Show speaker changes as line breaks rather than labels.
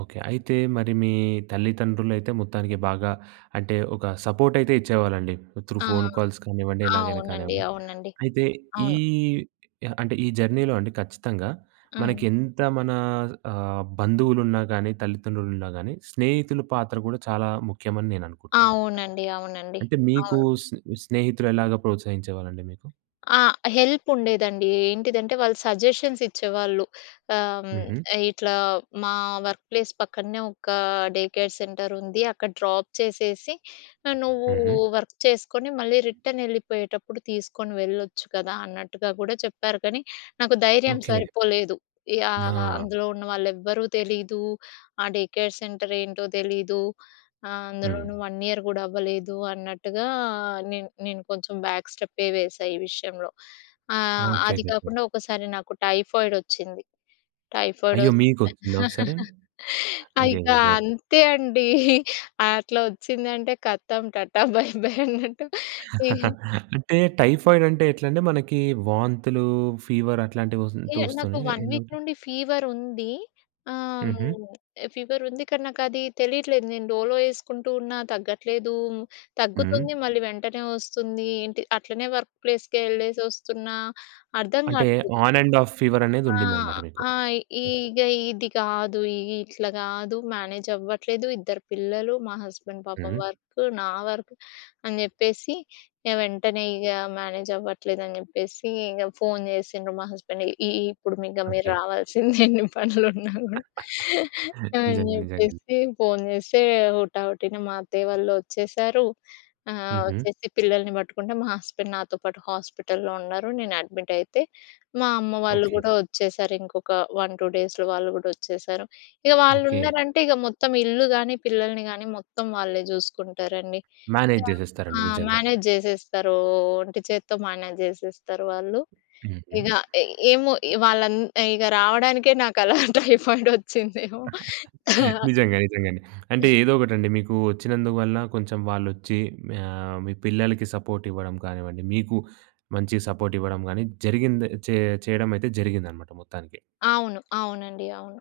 Okay. అయితే మరి మీ తల్లిదండ్రులయితే మొత్తానికి బాగా అంటే ఒక సపోర్ట్ అయితే ఇచ్చేవారండి. త్రూ
ఆ!
ఫోన్ కాల్స్ కానివ్వండి. ఎలాగైనా
అవునండి.
కానివ్వండి.
అవునండి.
అయితే ఈ
అవును.
అంటే ఈ జర్నీలో అండి ఖచ్చితంగా.
హ్మ్.
మనకేంత మన స్ ఆహ్, బంధువులున్నా గాని, తల్లిదండ్రులు ఉన్నా గానీ, స్నేహితులు పాత్ర గూడా చాలా ముఖ్యమని నేను అనుకుంటున్నానన్నమాట.
అవునండి. అవునండి.
అంటే మీకు
అవును.
స్నే స్నేహితులెలాగా ప్రోత్సహించేవారండి మీకు?
ఆ! హెల్ప్ ఉండేదండి. ఏంటిదంటే వాళ్ళు సజెషన్స్ ఇచ్చేవాళ్ళు. ఆహ్,
హుహు.
హ్మ్, ఇట్లా మా వర్క్ ప్లేస్ పక్కనే ఒక డే కేర్ సెంటర్ ఉంది. అక్కడ డ్రాప్ చేసేసి ఆహ్, నువ్వు
హుహు.
వర్క్ చేసుకొని మళ్ళీ రిటర్న్ ఎళ్ళిపోయేటప్పుడు తీసుకొని వెళ్ళొచ్చు కదా! అన్నట్టుగా గూడా చెప్పారు. కానీ నాకు ధైర్యం
ఓకే.
సరిపోలేదు. యాహ్!
ఆ!
అందులో ఉన్నవాళ్ళేవ్వరూ తెలీదు. ఆ డే కేర్ సెంటర్ ఏంటో తెలీదు. ఆహ్, అందులోను
హ్మ్.
1 ఇయర్ గూడా అవ్వలేదు అన్నట్టుగా నేను నేను కొంచెం బ్యాక్ స్టెపే వేసా ఈ విషయంలో. ఆహ్, అది
ఓకేకేకే.
కాకుండా ఒకసారి నాకు టైఫాయిడ్ ఒచ్చింది. టైఫాయిడ్
అయ్యో!
ఒస్తే
మీకొచ్చిందా ఒకసారి?
ఇక
అయ్యయ్యయ్యో!
అంతే అండి. అట్లా ఒచ్చిందంటే కథం టాటా బై బై అన్నట్టు.
అంటే టైఫాయిడ్ అంటే ఎట్లండి? మనకి వాంతులు, ఫీవర్ అట్లాంటివొస్ అంటు
ఏహ్! నాకు
ఒస్తాయా?
1 వీక్
ఏందంటే
నుండి ఫీవర్ ఉంది. ఆహ్,
హుహు.
ఫీవర్ ఉంది కానీ నాకు అది తెలియట్లేదు. నేను డోలో వేసుకుంటూ ఉన్నా తగ్గట్లేదు,
హ్మ్.
తగ్గుతుంది మళ్ళీ వెంటనే ఒస్తుంది. ఏంటి అట్లనే వర్క్ ప్లేస్‌కేళ్ళేసొస్తున్నా అర్థం
అంటే
గాట్లేదు.
ఆన్ అండ్ ఆఫ్ ఫీవర్ అనేది
ఆ!
ఉండిందన్నమాట మీకు.
ఆ!
ఓకే.
ఈగ ఇది గాదు. ఇగ ఇట్లా గాదు. మేనేజ్ అవ్వట్లేదు, ఇద్దరు పిల్లలు, మా హస్బెండ్ పాపం
హ్మ్.
వర్క్, నా వర్క్ అని జేప్పేసి ఇగ వెంటనే ఇగ మేనేజ్ అవ్వట్లేదని జెప్పేసి ఇంగ ఫోన్ జేసిండ్రు మా హస్బెండ్‌. "ఇ ఇప్పుడు ఇగ మీరు
ఓకే.
రావాల్సిందె ఎన్ని పనులు ఉన్నా గూడా" అని అని
నిజంగా. నిజంగానే.
చెప్పేసి ఫోన్ జేస్తే హుటా హుటిన మా అత్తయ్య వాళ్ళు ఒచ్చేసారు. ఆహ్,
హుహు.
ఒచ్చేసి పిల్లల్ని బట్టుకుంటే మా హస్బెండ్ నాతో పాటు హాస్పిటల్లో ఉన్నారు. నేను అడ్మిట్ అయితే మా అమ్మ వాళ్ళు
ఓకే.
గూడా ఒచ్చేసారు. ఇంకొక 1, 2 డేస్‌లో వాళ్ళు గూడా ఒచ్చేసారు. ఇగ వాళ్ళు
ఓకే.
ఉన్నారంటే ఇగ మొత్తం ఇల్లు గానీ, పిల్లల్ని గానీ మొత్తం వాళ్ళే జూసుకుంటారండి.
మేనేజ్
ఆ!
జేసేస్తారండి. నిజంగా.
మేనేజ్ జేసేస్తారు. ఒ ఒంటి చేతితో మేనేజ్ జేసేస్తారు వాళ్ళు.
హుహు.
ఇగ ఎ ఏమో వాళ్ళం ఇగ రావడానికే నాకలా టైఫాయిడ్ ఒచ్చిందేమో.
నిజంగా. నిజంగండి. అంటే ఏదో ఒకటండి. మీకు ఒచ్చినందువల్ల కొంచెం వాళ్ళచ్చి ఆహ్, మీ పిల్లలకి సపోర్ట్ ఇవ్వడం గానివ్వండి, మీకు మంచి సపోర్ట్ ఇవ్వడం గానీ జరిగింద చే చేయడమయితే జరిగిందన్నమాట మొత్తానికి.
అవును. అవునండి. అవును.